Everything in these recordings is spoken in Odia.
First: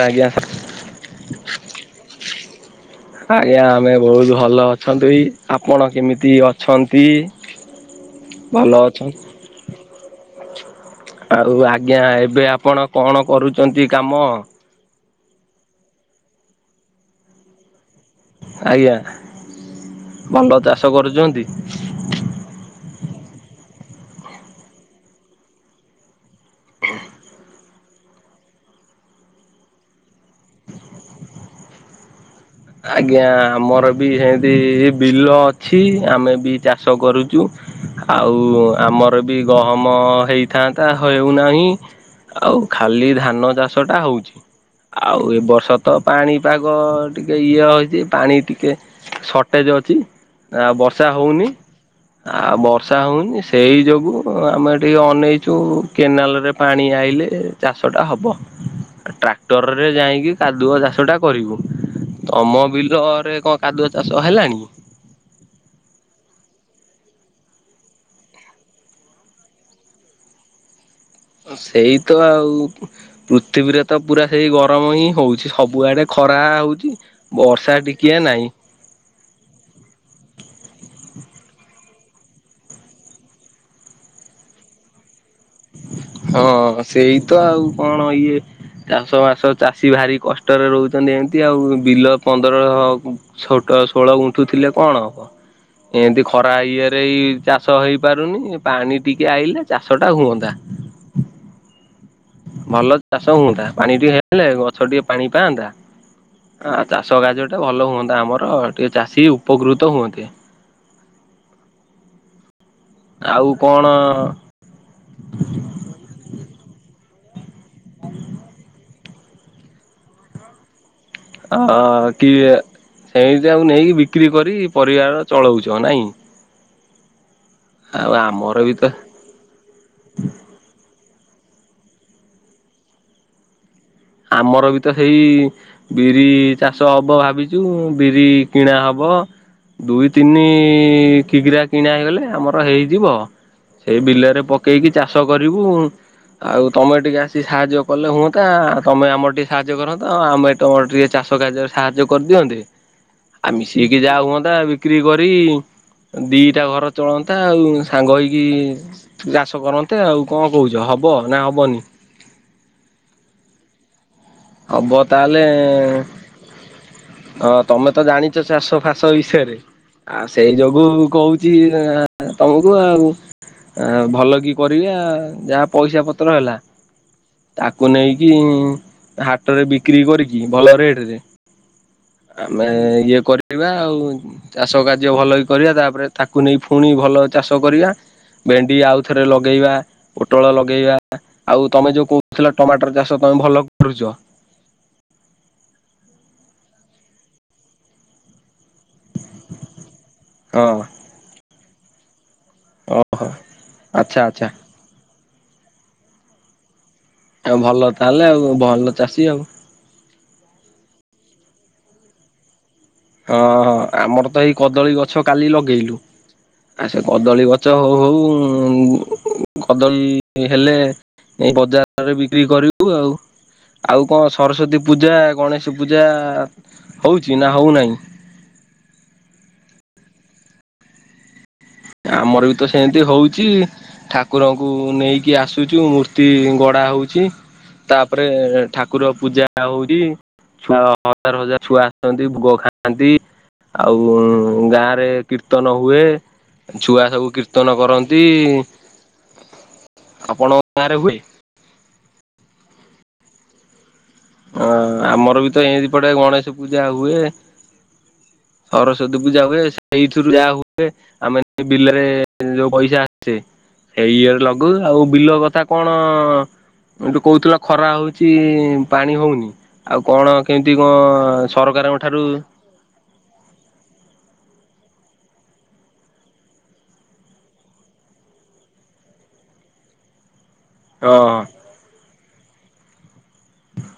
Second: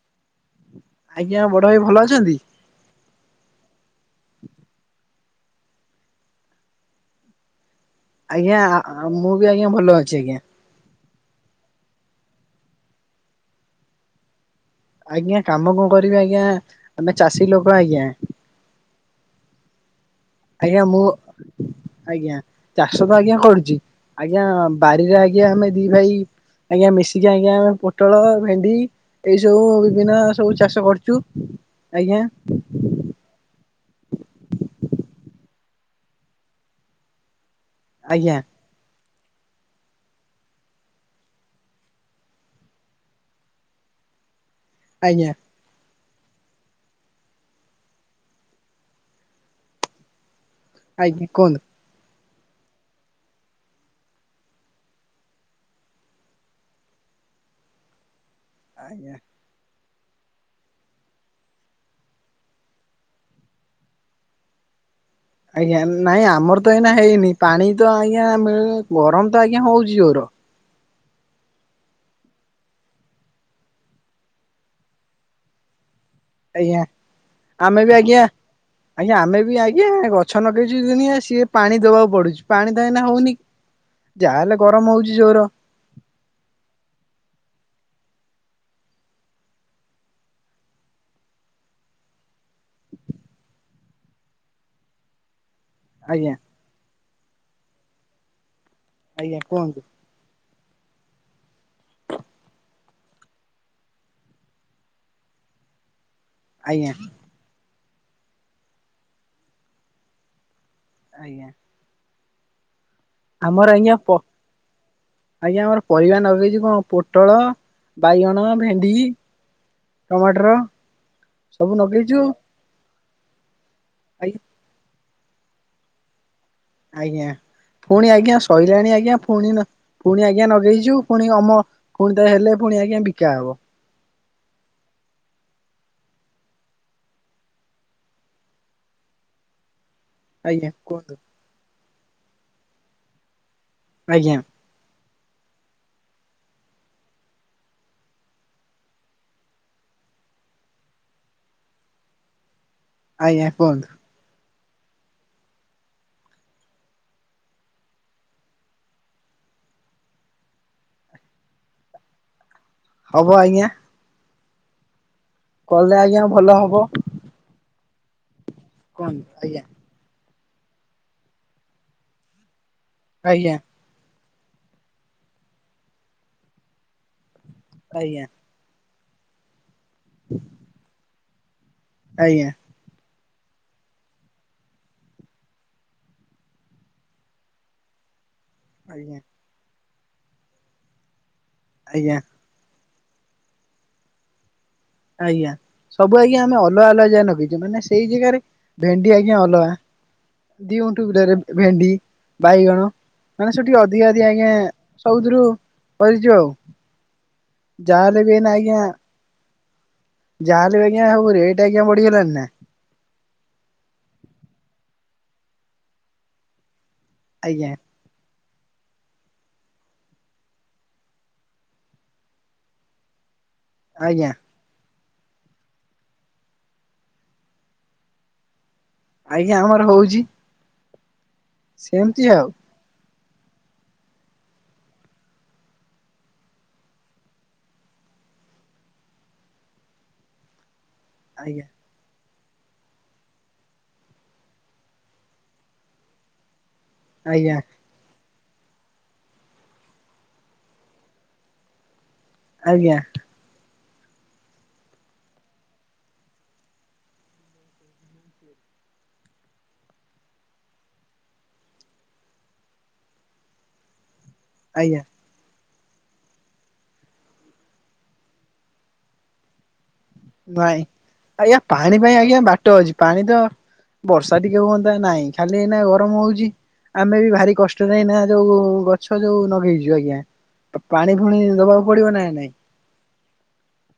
ଆଜ୍ଞା ଆଜ୍ଞା ବଡ ଭାଇ ଭଲ ଅଛନ୍ତି? ଆଜ୍ଞା। ଆମେ ବହୁତ ଭଲ ଅଛନ୍ତି ଆପଣ କେମିତି ଅଛନ୍ତି? ଆଜ୍ଞା ଭଲ ଅଛନ୍ତି ମୁଁ ବି ଆଜ୍ଞା ଭଲ ଅଛି ଆଜ୍ଞା। ଆଉ ଆଜ୍ଞା ଏବେ ଆପଣ କଣ କରୁଛନ୍ତି କାମ। ଆଜ୍ଞା କାମ କଣ କରିବି ଆଜ୍ଞା ଆମେ ଚାଷୀ ଲୋକ ଆଜ୍ଞା। ଆଜ୍ଞା। ଭଲ ଚାଷ ଆଜ୍ଞା ମୁଁ କରୁଛନ୍ତି? ଆଜ୍ଞା ଚାଷ ତ ଆଜ୍ଞା କରୁଛି। ଆଜ୍ଞା ବାରିରେ ଆଜ୍ଞା ଆମେ ଦି ଭାଇ ଆଜ୍ଞା ମିଶିକି ଆଜ୍ଞା ଆମେ ପୋଟଳ ଭେଣ୍ଡି ଏଇ ସବୁ ବିଭିନ୍ନ ସବୁ ଚାଷ କରୁଛୁ। ଆଜ୍ଞା। ଆଜ୍ଞା ଆମର ବି ସେମିତି ବିଲ ଅଛି ଆମେ ବି ଚାଷ କରନ୍ତି। ଆଜ୍ଞା ଆଉ ଆମର ବି ଗହମ ହେଇଥାନ୍ତା ହେଉନାହିଁ। ଆଉ ଖାଲି ଧାନ ଚାଷ ଟା ହଉଛି ଆଉ ଆଜ୍ଞା ଏ ବର୍ଷ ତ ପାଣିପାଗ। ଟିକଏ ଇଏ ହେଛି ପାଣି ଟିକେ ସର୍ଟେଜ୍ ଅଛି ଆ ବର୍ଷା ଆଜ୍ଞା ହେଉନି। କୁହନ୍ତୁ। ଆଉ ବର୍ଷା ହଉନି ସେଇ ଯୋଗୁ ଆମେ ଟିକେ ଅନେଇଛୁ କେନାଲ ରେ ପାଣି ଆଇ। ଲେ ଚାଷଟା ହବ ଆଜ୍ଞା। ଟ୍ରାକ୍ଟରରେ ଯାଇକି କାଦୁଅ ଚାଷଟା କରିବୁ। ତମ ବିଲରେ କଣ କାଦୁଅ ଚାଷ ହେଲାଣି। ଆଜ୍ଞା ନାଇଁ ଆମର ତ ଏଇନା ହେଇନି ପାଣି ତ ଆଜ୍ଞା ମିଳୁନି ଗରମ ତ ଆଜ୍ଞା ହଉଛି ଜୋର ସେଇ ତ ଆଉ ପୃଥିବୀରେ ତ ପୁରା ସେଇ ଗରମ ହିଁ ହଉଛି ସବୁଆଡେ। ପ୍ରାୟ ଆଜ୍ଞା ହଉଛି। ବର୍ଷା ଆମେ ବି ଟିକିଏ ଆଜ୍ଞା ନାହିଁ ଆଜ୍ଞା ଆମେ ବି ଆଜ୍ଞା ଗଛ ଲଗେଇଛୁ ଦୁନିଆ ସିଏ ପାଣି ଦବା ପଢୁଛି ପାଣି ପ ଦେଇ ଏଇନା ହଉନି ଯାହାହେଲେ ଗରମ ହଉଛି ଜୋର। ହଁ ସେଇ ତ ଆଉ କଣ ଇଏ। ଚାଷ ମାସ ଚାଷୀ ଭାରି କଷ୍ଟରେ ରହୁଛନ୍ତି ଏମିତି ଆଉ ବିଲ ପନ୍ଦର ଛୋଟ ଷୋଳ ଗୁଣ୍ଠୁଥିଲେ କଣ ହବ? ଏମିତି ଆଜ୍ଞା ଖରା ଇଏରେଇ ଚାଷ ହେଇ ପାରୁନି ପାଣି ଟିକେ ଆଜ୍ଞା ଆଇିଲେ କୁହନ୍ତୁ ଚାଷ ଟା ହୁଅନ୍ତା। ଭଲ ଚାଷ ହୁଅନ୍ତା ପାଣି ଟିକେ ହେଲେ ଗଛ ଟିକେ ପାଣି ପାଆନ୍ତା। ଆ ଆଜ୍ଞା ଚାଷ କାର୍ଯ୍ୟଟା ଭଲ ହୁଅନ୍ତା ଆମର ଟିକେ ଚାଷୀ ଉପକୃତ ହୁଅନ୍ତେ। ଆଜ୍ଞା। ଆଉ ଆମର କଣ ଆଜ୍ଞା ଆଜ୍ଞା ଆମର ପରିବା ନଗେଇଛି କଣ ପୁଟଳ। ବାଇଗଣ ଭେଣ୍ଡି ଟମାଟର। ଆ ସବୁ ଲଗେଇଛୁ କି ସେମିତି ଆଉ ନେଇକି ଆ ବିକ୍ରି କରି ପରିବାର ଚଳଉଛ ନାଇଁ। ଆଜ୍ଞା ଆଉ ପୁଣି ଆଜ୍ଞା ଆମର ବି ତ ସଇଲାଣି ଆଜ୍ଞା ପୁଣି ପୁଣି ଆଜ୍ଞା ଲଗେଇଛୁ। ପୁଣି ଅମ ପୁଣି ତ ହେଲେ ପୁଣି ଆଜ୍ଞା ବିକା ହବ। ଆମର ବି ତ ସେଇ ବିରି ଚାଷ ହବ ଭାବିଛୁ ବିରି କିଣା ହବ। ଦୁଇ ତିନି ଆଜ୍ଞା କୁହନ୍ତୁ କିଗିରା କିଣା ହେଇଗଲେ ଆମର ହେଇଯିବ। ସେଇ ବିଲ ଆଜ୍ଞା ରେ ପକେଇକି ଚାଷ କରିବୁ ଆଉ ତମେ ଟିକେ ଆସିିକି ସାହାଯ୍ୟ କଲେ ହୁଅନ୍ତା। ତମେ ଆମର ଟିକେ ସାହାଯ୍ୟ କରନ୍ତ ଆମେ ତମର ଟିକେ ଚାଷ କାର୍ଯ୍ୟରେ ସାହାଯ୍ୟ କରିଦିଅନ୍ତେ। ଆଜ୍ଞା ଆଉ କୁହନ୍ତୁ। ମିଶିକି ଯା ହୁଅନ୍ତା ବିକ୍ରି କରି। ଦିଟା ଘର ଚଳନ୍ତା ଆଉ ସାଙ୍ଗ ହେଇକି ଚାଷ କରନ୍ତେ ଆଉ କଣ କହୁଛ? ହବ ନା ହବନି? ହବ ଆଜ୍ଞା। ହବ ତାହେଲେ କଲେ ଆଜ୍ଞା ଭଲ ହବ ତମେ ତ ଜାଣିଛ ଚାଷ ଫାସ କୁହନ୍ତୁ ବିଷୟରେ, ଆଜ୍ଞା ଆଉ ସେଇ ଯୋଗୁ କହୁଛି ତମକୁ ଆଉ, ଆଜ୍ଞା। ଭଲ କି କରିବା ଯାହା ପଇସା ପତ୍ର ହେଲା ତାକୁ ଆଜ୍ଞା ନେଇକି ହାଟରେ ବିକ୍ରି କରିକି ଭଲ ରେଟ ରେ ଆଜ୍ଞା ଆମେ ଇଏ କରି କରିବା ଆଉ ଚାଷ କାର୍ଯ୍ୟ ଭଲ ହ କରିବା, ତାପରେ ତାକୁ ନେଇ ପୁଣି ଭଲ ଚାଷ କରିବା। ଭେଣ୍ଡି ଆଜ୍ଞା ଆଉଥରେ ଲଗେଇବା, ପୋଟଳ ଲଗେଇବା, ଆଉ ତମେ ଯୋଉ ଆଜ୍ଞା କହୁଥିଲ ଟମାଟର ଚାଷ? ତ ତମେ ଭଲ କରୁଛ। ଆଜ୍ଞା, ସବୁ ଆଜ୍ଞା ଆମେ ଅଲଗା ଅଲଗା ଯା ନଗିଛୁ ମାନେ ସେଇ ଜାଗାରେ ଭେଣ୍ଡି ଆଜ୍ଞା ଅଲଗା ହଁ ଦିଉଠୁ ଭେଣ୍ଡି। ବାଇଗଣ ହଁ ମାନେ ସେଠି ଅଧିକା ଆଚ୍ଛା ଅଧିକା ଆଚ୍ଛା ଆଜ୍ଞା ସବଦରୁ କରିଚୁ ଆଉ। ଆଉ ଭଲ ଯାହାହେଲେ ତାହେଲେ ଆଉ ଭଲ ଚାଷୀ ଆଉ। ଯା ହେଲେ ଆଜ୍ଞା, ଆଉ ରେଟେ ଆଜ୍ଞା ବଢ଼ି ଗଲାଣିନା ହଁ, ହଁ ଆମର ତ ଏଇ କଦଳୀ ଗଛ କାଲି ଲଗେଇଲୁ। ଆଉ ସେ କଦଳୀ ଗଛ ଆଜ୍ଞା ହଉ ହଉ? କଦଳୀ ହେଲେ ଏ ବଜାରରେ ବିକ୍ରି କରିବୁ ଆଉ। ଆଉ କଣ ଆଜ୍ଞା ସରସ୍ଵତୀ ପୂଜା, ଗଣେଶ ପୂଜା, ହଉଛି ନା ହଉନାହିଁ? ଆଜ୍ଞା ଆମର ହଉଛି। ସେମିତି ଆଉ ଆମର ବି ତ ସେମତି ହଉଛି। ଠାକୁରଙ୍କୁ ନେଇକି ଆସୁଛୁ ମୂର୍ତ୍ତି ଗଡା ହଉଛି। ତାପରେ ଠାକୁର ପୂଜା ହଉଛି ଛୁଆ ହଜାର ହଜାର ଆଜ୍ଞା ଛୁଆ ଆସଛନ୍ତି। ଭୋଗ ଖାଆନ୍ତି ଆଉ ଗାଁ ରେ କୀର୍ତ୍ତନ ହୁଏ। ଛୁଆ ସବୁ ଆଜ୍ଞା କୀର୍ତ୍ତନ କରନ୍ତି। ଆପଣଙ୍କ ଗାଁରେ ହୁଏ? ଆଜ୍ଞା। ହଁ ଆମର ବି ତ ଏମିତି ପଟେ ଗଣେଶ ପୂଜା ହୁଏ। ସରସ୍ଵତୀ ପୂଜା ହୁଏ ସେଇଠରୁ ଯାହା ହୁଏ ଆମେ ବିଲରେ ଯୋଉ ପଇସା ଆସେ ସେଇ ଲଗୁ ଆଉ ଆଜ୍ଞା ବିଲ କଥା କଣ ଏଠୁ କହୁଥିଲ ଖରା ହଉଛି। ପାଣି ହଉନି ଆଉ କଣ କେମିତି ନାଇଁ, କଣ ଆଜ୍ଞା ସରକାରଙ୍କ ପାଣି ପାଇଁ ଠାରୁ ଆଜ୍ଞା ବାଟ ଅଛି ପାଣି ତ ବର୍ଷା ଟିକେ ହୁଅନ୍ତା ନାଇଁ ଖାଲି ଏ ଗରମ ହଉଛି। ଆମେ ବି ଭାରି କଷ୍ଟ ନା ନା ଯୋଉ ଗଛ ଯୋଉ ଲଗେଇଛୁ ଆଜ୍ଞା ହଁ ପାଣି ଫାଣି ଦବାକୁ ପଡିବ ନା ନାଇଁ।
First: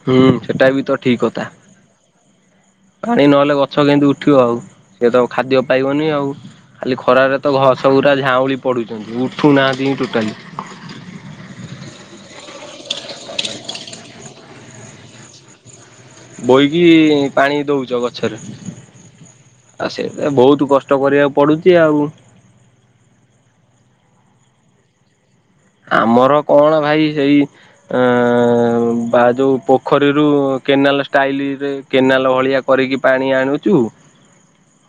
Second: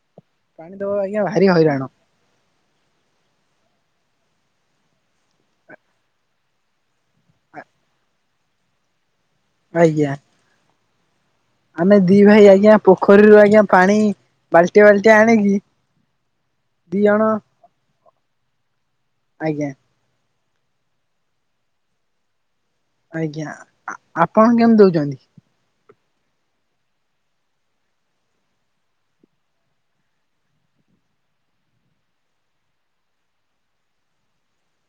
ହୁଁ ସେଟା ପାଣି ବି ଦବା ତ ଠିକ ଆଜ୍ଞା କଥା ଭାରି ହଇରାଣ ପାଣି ନହେଲେ ଗଛ କେମତି ଉଠିବ ଆଉ ସେ ତ ଖାଦ୍ୟ ପାଇବନି ଆଉ, ଖାଲି ଖରାରେ ତ ଘସା ଝାଉଁଳି ପଡୁଛନ୍ତି, ଉଠୁନାହାନ୍ତି ଆଜ୍ଞା। ଟୋଟାଲି। ଆମେ ଦି ଭାଇ ଆଜ୍ଞା ପୋଖରୀରୁ ଆଜ୍ଞା ପାଣି ବାଲ୍ଟିଆ ବାଲ୍ଟି ଆଣିକି ଦି ବୋହିକି ଜଣ ପାଣି ଦଉଛ ଗଛରେ, ଆଜ୍ଞା ଆ ସେ ବହୁତ [unintelligible] କଷ୍ଟ କରିବାକୁ ପଡ଼ୁଛି ଆଉ। ଆଜ୍ଞା ଆପଣ କେମିତି ଦଉଛନ୍ତି? ଆମର କଣ ଭାଇ ସେଇ ଅ ବା ଯୋଉ ପୋଖରୀରୁ କେନାଲ ଷ୍ଟାଇଲ ରେ କେନାଲ ଭଳିଆ କରିକି ପାଣି ଆଣୁଛୁ।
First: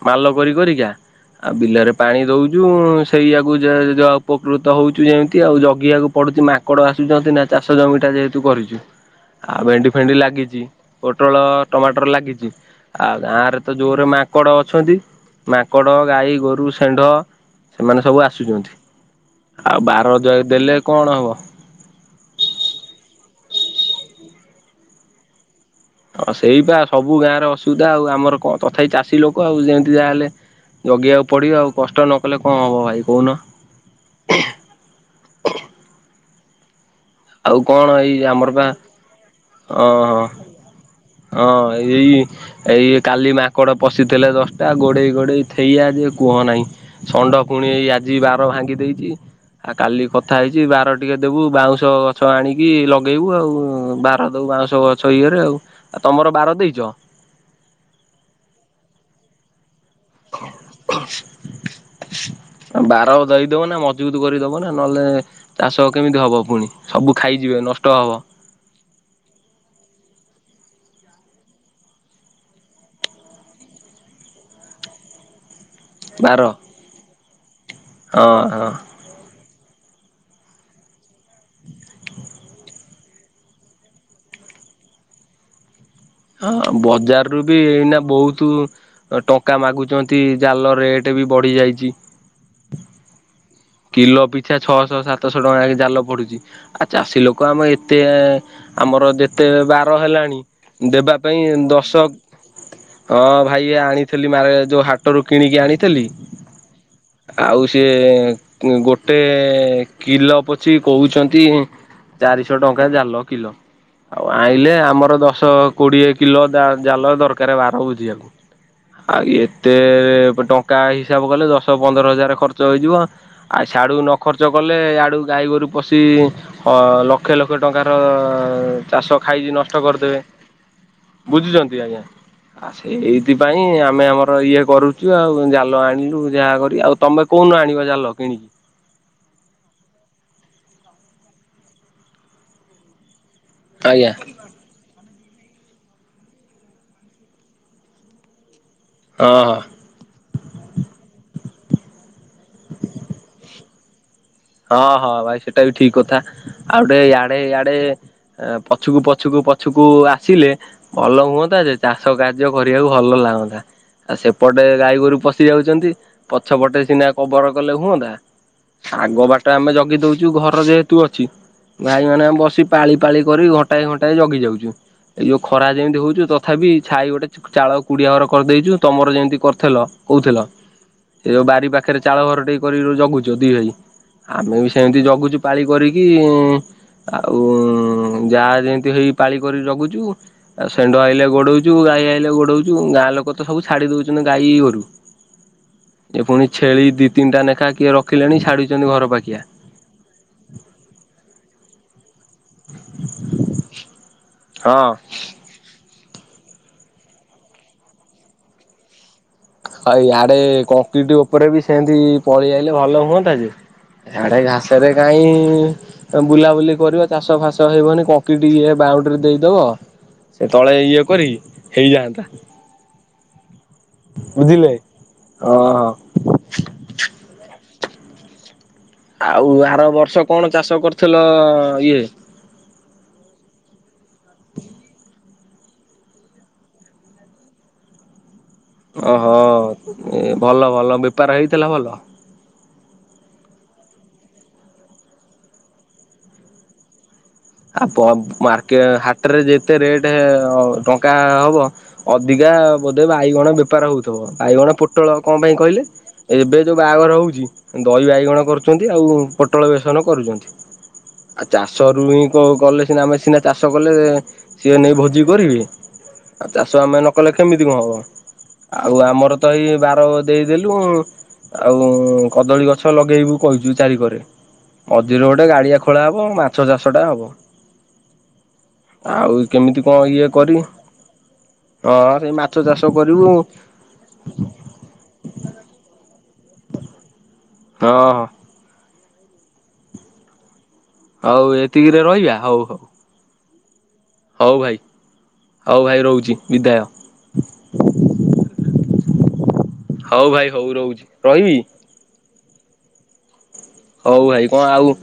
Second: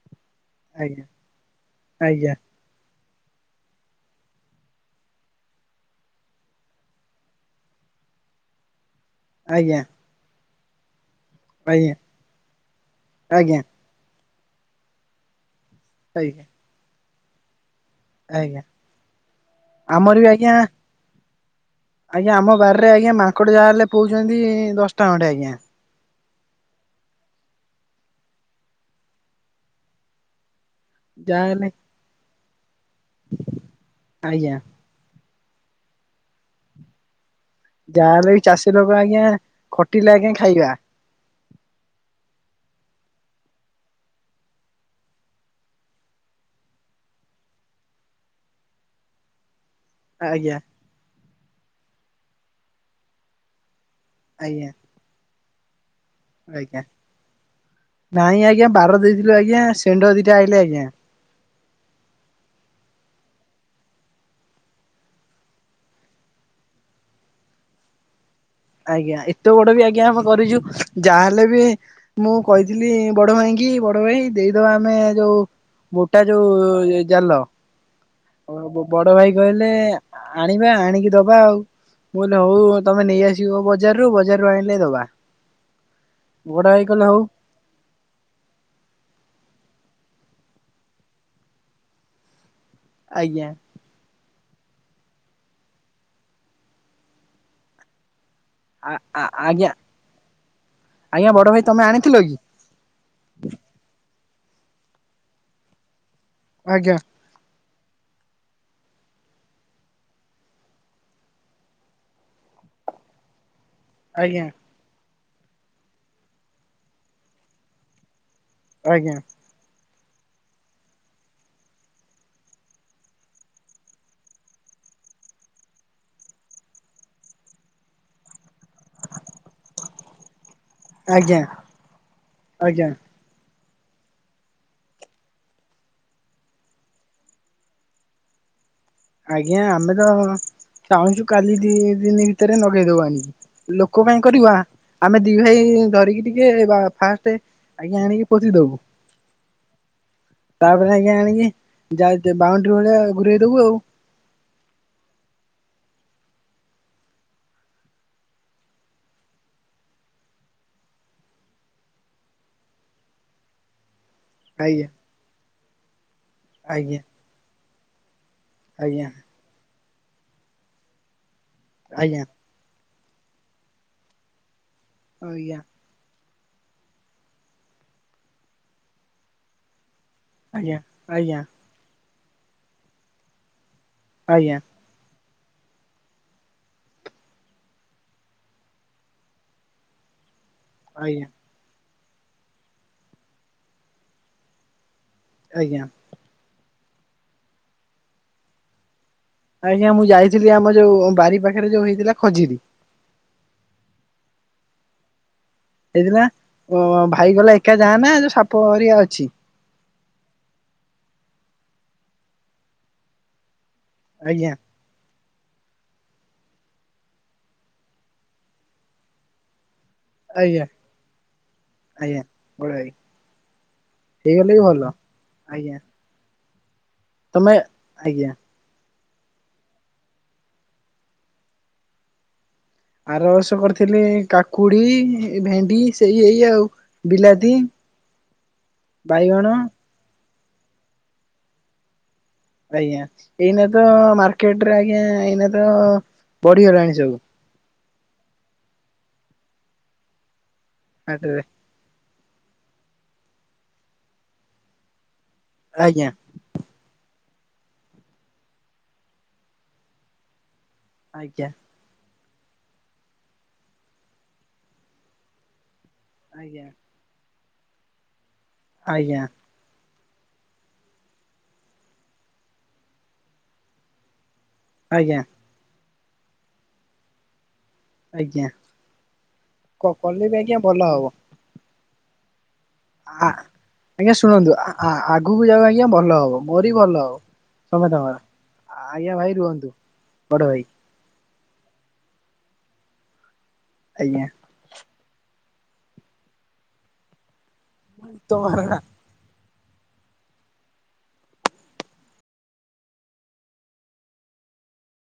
ମାଲ କରି କରିକା ଆଜ୍ଞା ଆଉ ବିଲରେ ପାଣି ଆଜ୍ଞା ଦଉଚୁ ସେଇଆଗକୁ ଉପକୃତ ହେଉଛୁ ଯେମତି ଆଉ ଜଗିବାକୁ ପଡୁଛି ମାଙ୍କଡ ଆସୁଛନ୍ତି ନା, ଚାଷ ଜମିଟା ଯେହେତୁ କରିଛୁ। ଆଉ ଆଜ୍ଞା ଭେଣ୍ଡି ଫେଣ୍ଡି ଲାଗିଛି। ପୋଟଳ ଆଜ୍ଞା ଟମାଟର ଲାଗିଛି ଆଉ ଗାଁ ଆଜ୍ଞା ରେ ତ ଯୋର ରେ ମାଙ୍କଡ ଅଛନ୍ତି। ମାଙ୍କଡ଼, ଗାଈ, ଆଜ୍ଞା ଗୋରୁ, ଷେଣ୍ଢ? ସେମାନେ ସବୁ ଆଜ୍ଞା ଆସୁଛନ୍ତି ଆଉ ଆମର ବାର ବି ଆଜ୍ଞା ଦେଲେ କଣ ହବ ଆଜ୍ଞା ଆମ ବାରରେ ଆଜ୍ଞା ମାଙ୍କଡ ଯାହା ହେଲେ ପୋଉଚନ୍ତି ଦଶଟା ଖଣ୍ଡେ ଆଜ୍ଞା। ହଁ ସେଇ ପା ସବୁ ଗାଁରେ ଅସୁବିଧା ଆଉ ଆମର କଣ ତଥାପି ଚାଷୀ ଲୋକ ଆଉ ଯେମିତି ଯାହାହେଲେ ଜଗିବାକୁ ପଡ଼ିବ ଯାହାହେଲେ ଆଉ କଷ୍ଟ ନକଲେ କଣ ହବ ଭାଇ କୋହୁନ। ଆଜ୍ଞା ଆଉ କଣ ଭାଇ ଇଏ ଯାହାହେଲେ ବି ଆମର ପା ଚାଷୀ ଲୋକ ଆଜ୍ଞା ହଁ ଖଟିଲେ ହଁ। ଆଜ୍ଞା ଖାଇବା ହଁ ଏଇ ଏଇ କାଲି ମାଙ୍କଡ଼ ପଶିଥିଲେ ଦଶଟା ଗୋଡ଼େଇ ଗୋଡ଼େଇ ଥେଇଆ ଯେ କୁହ ନାହିଁ ଷଣ୍ଡକୁ ପୁଣି ଏଇ ଆଜି ବାର ଭାଙ୍ଗି ଦେଇଚି। ଆଉ କାଲି କଥା ଆଜ୍ଞା ହେଇଚି ବାର ଟିକେ ଦେବୁ ବାଉଁଶ ଗଛ ଆଣିକି ଲଗେଇବୁ ଆଉ ବାର ଦୋଉ ଆଜ୍ଞା ବାଉଁଶ ଗଛ ଇଏରେ ଆଉ। ଆଉ ତମର ବାର ଦେଇଚ? ଆଜ୍ଞା ନାଇଁ ଆଜ୍ଞା ବାର ଦେଇଥିଲୁ ଆଜ୍ଞା ସ୍ ଶେଣ୍ଢ ଦିଟା ଆାଇଲେ ଆଜ୍ଞା। ଦେଇ ଦବନା ମଜବୁତ କରି ଦବନା ନହେଲେ ଚାଷ କେମିତି ହବ ପୁଣି ସବୁ ଖାଇଯିବେ ନଷ୍ଟ ହବ। ଆଜ୍ଞା ଏତେ ବଡ ବି ଆଜ୍ଞା ଆମେ କରିଚୁ ଯାହାହେଲେ ବି ମୁଁ କହିଥିଲି ବଡ ଭାଇଙ୍କି କି ବଡ ଭାଇ ଦେଇଦବା ଆମେ ଯୋଉ ମୋଟା ବାର ଯୋଉ ଏ ଜାଲ ହଁ ହଁ। ବ ବଡ ଭାଇ କହିଲେ ଲେ ଆଣିବା ଆଣିକି ଦବା ଆଉ। ମୁଁ କହିଲେ ହୋଉ ତମେ ନେଇଆସିବ ବଜାରରୁୁ ବଜାରରୁ ଆଣିଲେ ଦବା। ହଁ ବଡ ଭାଇ କହିଲେ ହଉ ବଜାରରୁ ବି ଏଇନା ବୋହୁତ ଅ ଟଙ୍କା ମାଗୁ ଯେମିତି ଜାଲ ରେଟ୍ ବି ବଢ଼ିଯାଇଚି। ଆଜ୍ଞା। କିଲ ପିଛା ଛଅଶ ସାତଶ ଟଙ୍କାକି ଜାଲ ପଡୁଚି ଆ ଚାଷୀ ଲୋକ ଆମ ଏତେ ଆମର ଯେତେ ଆଜ୍ଞା ବାର ହେଲାଣି ଦେବା ଆଜ୍ଞା ବଡ ପାଇଁ ଭାଇ ତମେ ଦଶ ଆଣିଥିଲ କି ହଁ ଭାଇ ଆଣିଥିଲି ମାଳେ ଯୋଉ ହାଟରୁ କିଣିକି ଆଣିଥେଲି ଆଜ୍ଞା। ଇଏ କୁଁ ଗୋଟେ କିଲ ପଛିକି କୋହୁଛନ୍ତି ଚାରିଶ ଟଙ୍କା ଜାଲ କିିଲ। ଆଉ ଆଜ୍ଞା ଆଇଲେ ଆମର ଦଶ କୋଡିଏ କିଲ ଦା ଜାଲ ଦରକାରେ ବାର ବୁଜିିବାକୁ। ଆଜ୍ଞା ଆଉ ଏତେ ପ ଟଙ୍କା ହିସାବ କଲେ ଦଶ ପନ୍ଦର ହଜାରେ ଖର୍ଚ୍ଚ ହେଇଯିବ। ଆଉ ସ୍ୟାଡ଼ୁକୁ ନ ଖର୍ଚ୍ଚ କଲେ ୟାଡ଼ୁକୁ ଗାଈଗୋରୁ ପଶିକି ହ ଲକ୍ଷେ ଲକ୍ଷେ ଟଙ୍କାର ଚାଷ ଖାଇକି ନଷ୍ଟ କରିଦେବେ ଆଜ୍ଞା ବୁଝୁଚନ୍ତି ଆଜ୍ଞା ଆ ଆଜ୍ଞା ସେଇଥି ପାଇଁ ଆମେ ଆମର ଇଏ କରୁଚୁ ଆଉ ଜାଲ ଆଣିଲୁ ଯାହା କରି ଆଉ ତମେ କୋଉ ଦିନ ଆଣିବ ଜାଲ? କିଣିକି। ଆଜ୍ଞା ଆମେ ତ ଚାହୁଁଚୁ କାଲି ଦି ଦିନି ଭିତରେ ଲଗେଇଦୋବୁ ଆଣିକି। ଲୋକ ଆଜ୍ଞା ପାଇଁ କରିବା। ଆମେ ଦି ଭାଇ ଧରିକି ଟିକେ ବା ଫାଷ୍ଟେ ଆଜ୍ଞା ଆଣିକି ପୋତି ଦୋବୁ। ହଁ ହଁ। ତାପରେ ଆଜ୍ଞା ଆଣିକି ଯାଇକି ବାଉଣ୍ଡରି ଭଳିଆ ଘୁରେଇ ଦୋବୁ ଆଉ। ହଁ ହଁ ଭାଇ ସେଟା ବି ଠିକ କଥା ଆଉ ଗୋଟେ ୟାଡେ ୟାଡେ ପଛୁକୁ ପଛୁକୁ ପଛକୁ ଆସିଲେ ଭଲ ହୁଅନ୍ତା ଯେ ଚାଷ କାର୍ଯ୍ୟ କରିବାକୁ ଭଲ ଲାଗନ୍ତା। ଆ ସେପଟେ ଆଜ୍ଞା ଗାଈ ଗୋରୁ ପଶି ଯାଉଚନ୍ତି ପଛପଟେ ଆଜ୍ଞା ସିନା କଭର କଲେ ହୁଅନ୍ତା। ଆଜ୍ଞା। ଆଗ ବାଟ ଆମେ ଜଗି ଦୋଉଚୁ ଘର ଯେହେତୁ ଅଛି ଆଜ୍ଞା ଗାଈମାନେ ଆମେ ବସି ପାଳି ପାଳି କରି ଘଣ୍ଟାଏ ଘଣ୍ଟାଏ ଜଗି ଯାଉଚୁ ଏଇ ଯୋଉ ଆଜ୍ଞା ଖରା ଯେମିତି ହୋଉଚି ତ ତଥାପି ଛାଇ ଗୋଟେ ଚ୍ ଚାଳ କୁଡ଼ିଆ ଘର କରିଦେଇଚୁ ତମର ଯେମତି କରଥେଲ କୋହୁଥିଲ ଆଜ୍ଞା ଏ ଆଜ୍ଞା ଯୋଉ ବାରି ପାଖରେ ଚାଳ ଘର ଟିଏ କରିକି ର ଜଗୁଚ ଦି ଭାଇ ଆଜ୍ଞା ଆମେ ବି ସେମିତି ଜଗୁଚୁ ପାଳି କରିକି। ଆଉ ଯାହା ଯେମତି ହେଇ ପାଳି କରି ଜଗୁଚୁ। ଆଉ ସେଣ୍ଢ ଆଇଲେ ଆଜ୍ଞା ଗୋଡୋଉଚୁ ଗାଈ ଆଇଲେ ଗୋଡୋଉଚୁ ଗାଁ ଲୋକ ତ ସବୁ ଛାଡି ଦୋଉଚନ୍ତି ଗାଈ ଗୋରୁ। ଆଜ୍ଞା ଏ ପୁଣି ଛେଳି ଦି ତିନିଟା ଲେଖା କିଏ ରଖିଲାଣି? ଛାଡୁଛନ୍ତି ଘର ପାଖିଆ। ଆଜ୍ଞା ମୁଁ ଯାଇଥିଲି ଆମ ଯୋଉ ବାରି ପାଖରେ, ଯୋଉ ହେଇଥିଲା ଖଜୁରୀ। ହଁ। ହେଇଥିଲା ଭାଇ କହିଲା ଏକା ଯାଆନା, ଯୋଉ ସାପ ହେରିକା ଅଛି। ଆଉ ଆଡେ କଂକ୍ରିଟ ଉପରେ ବି, ସେମିତି ପଳେଇ ଆଇଲେ ଭଲ ହୁଅନ୍ତା ଯେ। ଆଡେ ଆଜ୍ଞା ଘାସରେ କାଇଁ ବୁଲାବୁଲି କରିବ ଚାଷ ଫାସ ହେଇବନି କଂକ୍ରିଟ ଇଏ ବାଉଣ୍ଡ୍ରି ଦେଇଦବ। ସେ ଆଜ୍ଞା ତଳେ ଇଏ କରିକି ଆଜ୍ଞା ହେଇଯାଆନ୍ତା। ବଡ଼ ଭାଇ। ହେଇଗଲେ ବି ବୁଝିଲେ ଭଲ ଆଜ୍ଞା ହଁ। ତମେ ଆଜ୍ଞା। ଆଉ ଆର ବର୍ଷ କଣ ଚାଷ କରିଥିଲ? ଇଏ ଆର ବର୍ଷ କରିଥିଲି କାକୁଡି, ଭେଣ୍ଡି ସେଇ ଏଇ ଆଉ ବିଲାତି ଓ ହୋ ବାଇଗଣ ଭଲ ଭଲ, ବେପାର ହେଇଥିଲା ଭଲ? ଆଜ୍ଞା ଏଇନା ତ, ମାର୍କେଟରେ ଆଜ୍ଞା ଏଇନା ତ ବଢିଗଲାଣି ସବୁ। ଆ ବ ମାର୍କେ ହାଟରେ ଯେତେ ରେଟ ଟଙ୍କା ହାଟରେ ହବ। ଅଧିକା ବୋଧେ ବାଇଗଣ ବେପାର ହଉଥିବ? ବାଇଗଣ, ପୋଟଳ କଣ ପାଇଁ କହିଲେ, ଆଜ୍ଞା ଏବେ ଯୋଉ ବାହାଘର ହେଉଛି ଦହି ବାଇଗଣ କରୁଛନ୍ତି, ଆଉ ପୋଟଳ ବେସନ କରୁଛନ୍ତି। ଆଉ ଆଜ୍ଞା ଚାଷରୁ ହିଁ [unintelligible] କଲେ ସିନା ଆମେ ସିନା ଚାଷ କଲେ, ସିଏ ନେଇ ଭୋଜି କରିବେ। ଆଉ ଆଜ୍ଞା ଚାଷ ଆମେ ନ କଲେ କେମିତି କଣ ହବ? ଆଉ ଆଜ୍ଞା ଆମର ତ ଏଇ ବା ବାର ଦେଇଦେଲୁ ଆଉ, କଦଳୀ ଗଛ ଲଗେଇବୁ କହିଛୁ ଚାରି କରେ। ଆଜ୍ଞା ମଝିରୁ ଗୋଟେ ଗାଡିଆ ଖୋଳା ହବ, ମାଛ ଚାଷ ଟା ହବ। ଆଜ୍ଞା ଆଉ କେମିତି କଣ କଲେ ଇଏ ବି କରି? ଆଜ୍ଞା ଭଲ ହବ ହଁ ସେଇ ମା ଆ ଆଜ୍ଞା ଶୁଣନ୍ତୁ ଆ - ଆ ଆଗକୁ ଯାଉ ଆଜ୍ଞା ଭଲ ହବ, ମୋରି ଭଲ ହବ। ହଁ ତମେ ତମର ହଁ ଆଜ୍ଞା ଭାଇ ରୁହନ୍ତୁ। ବଡ ଭାଇ ଆଉ ଏତିକିରେ ରହିବା ହଉ ହଉ। ଆଜ୍ଞା ହଉ ଭାଇ ହଉ ଭାଇ ରହୁଛି ବିଦାୟ। [unintelligible] ହଉ ଭାଇ ହଉ ରହୁଛି। ରହିବି? ହଉ ଭାଇ କଣ ଆଉ?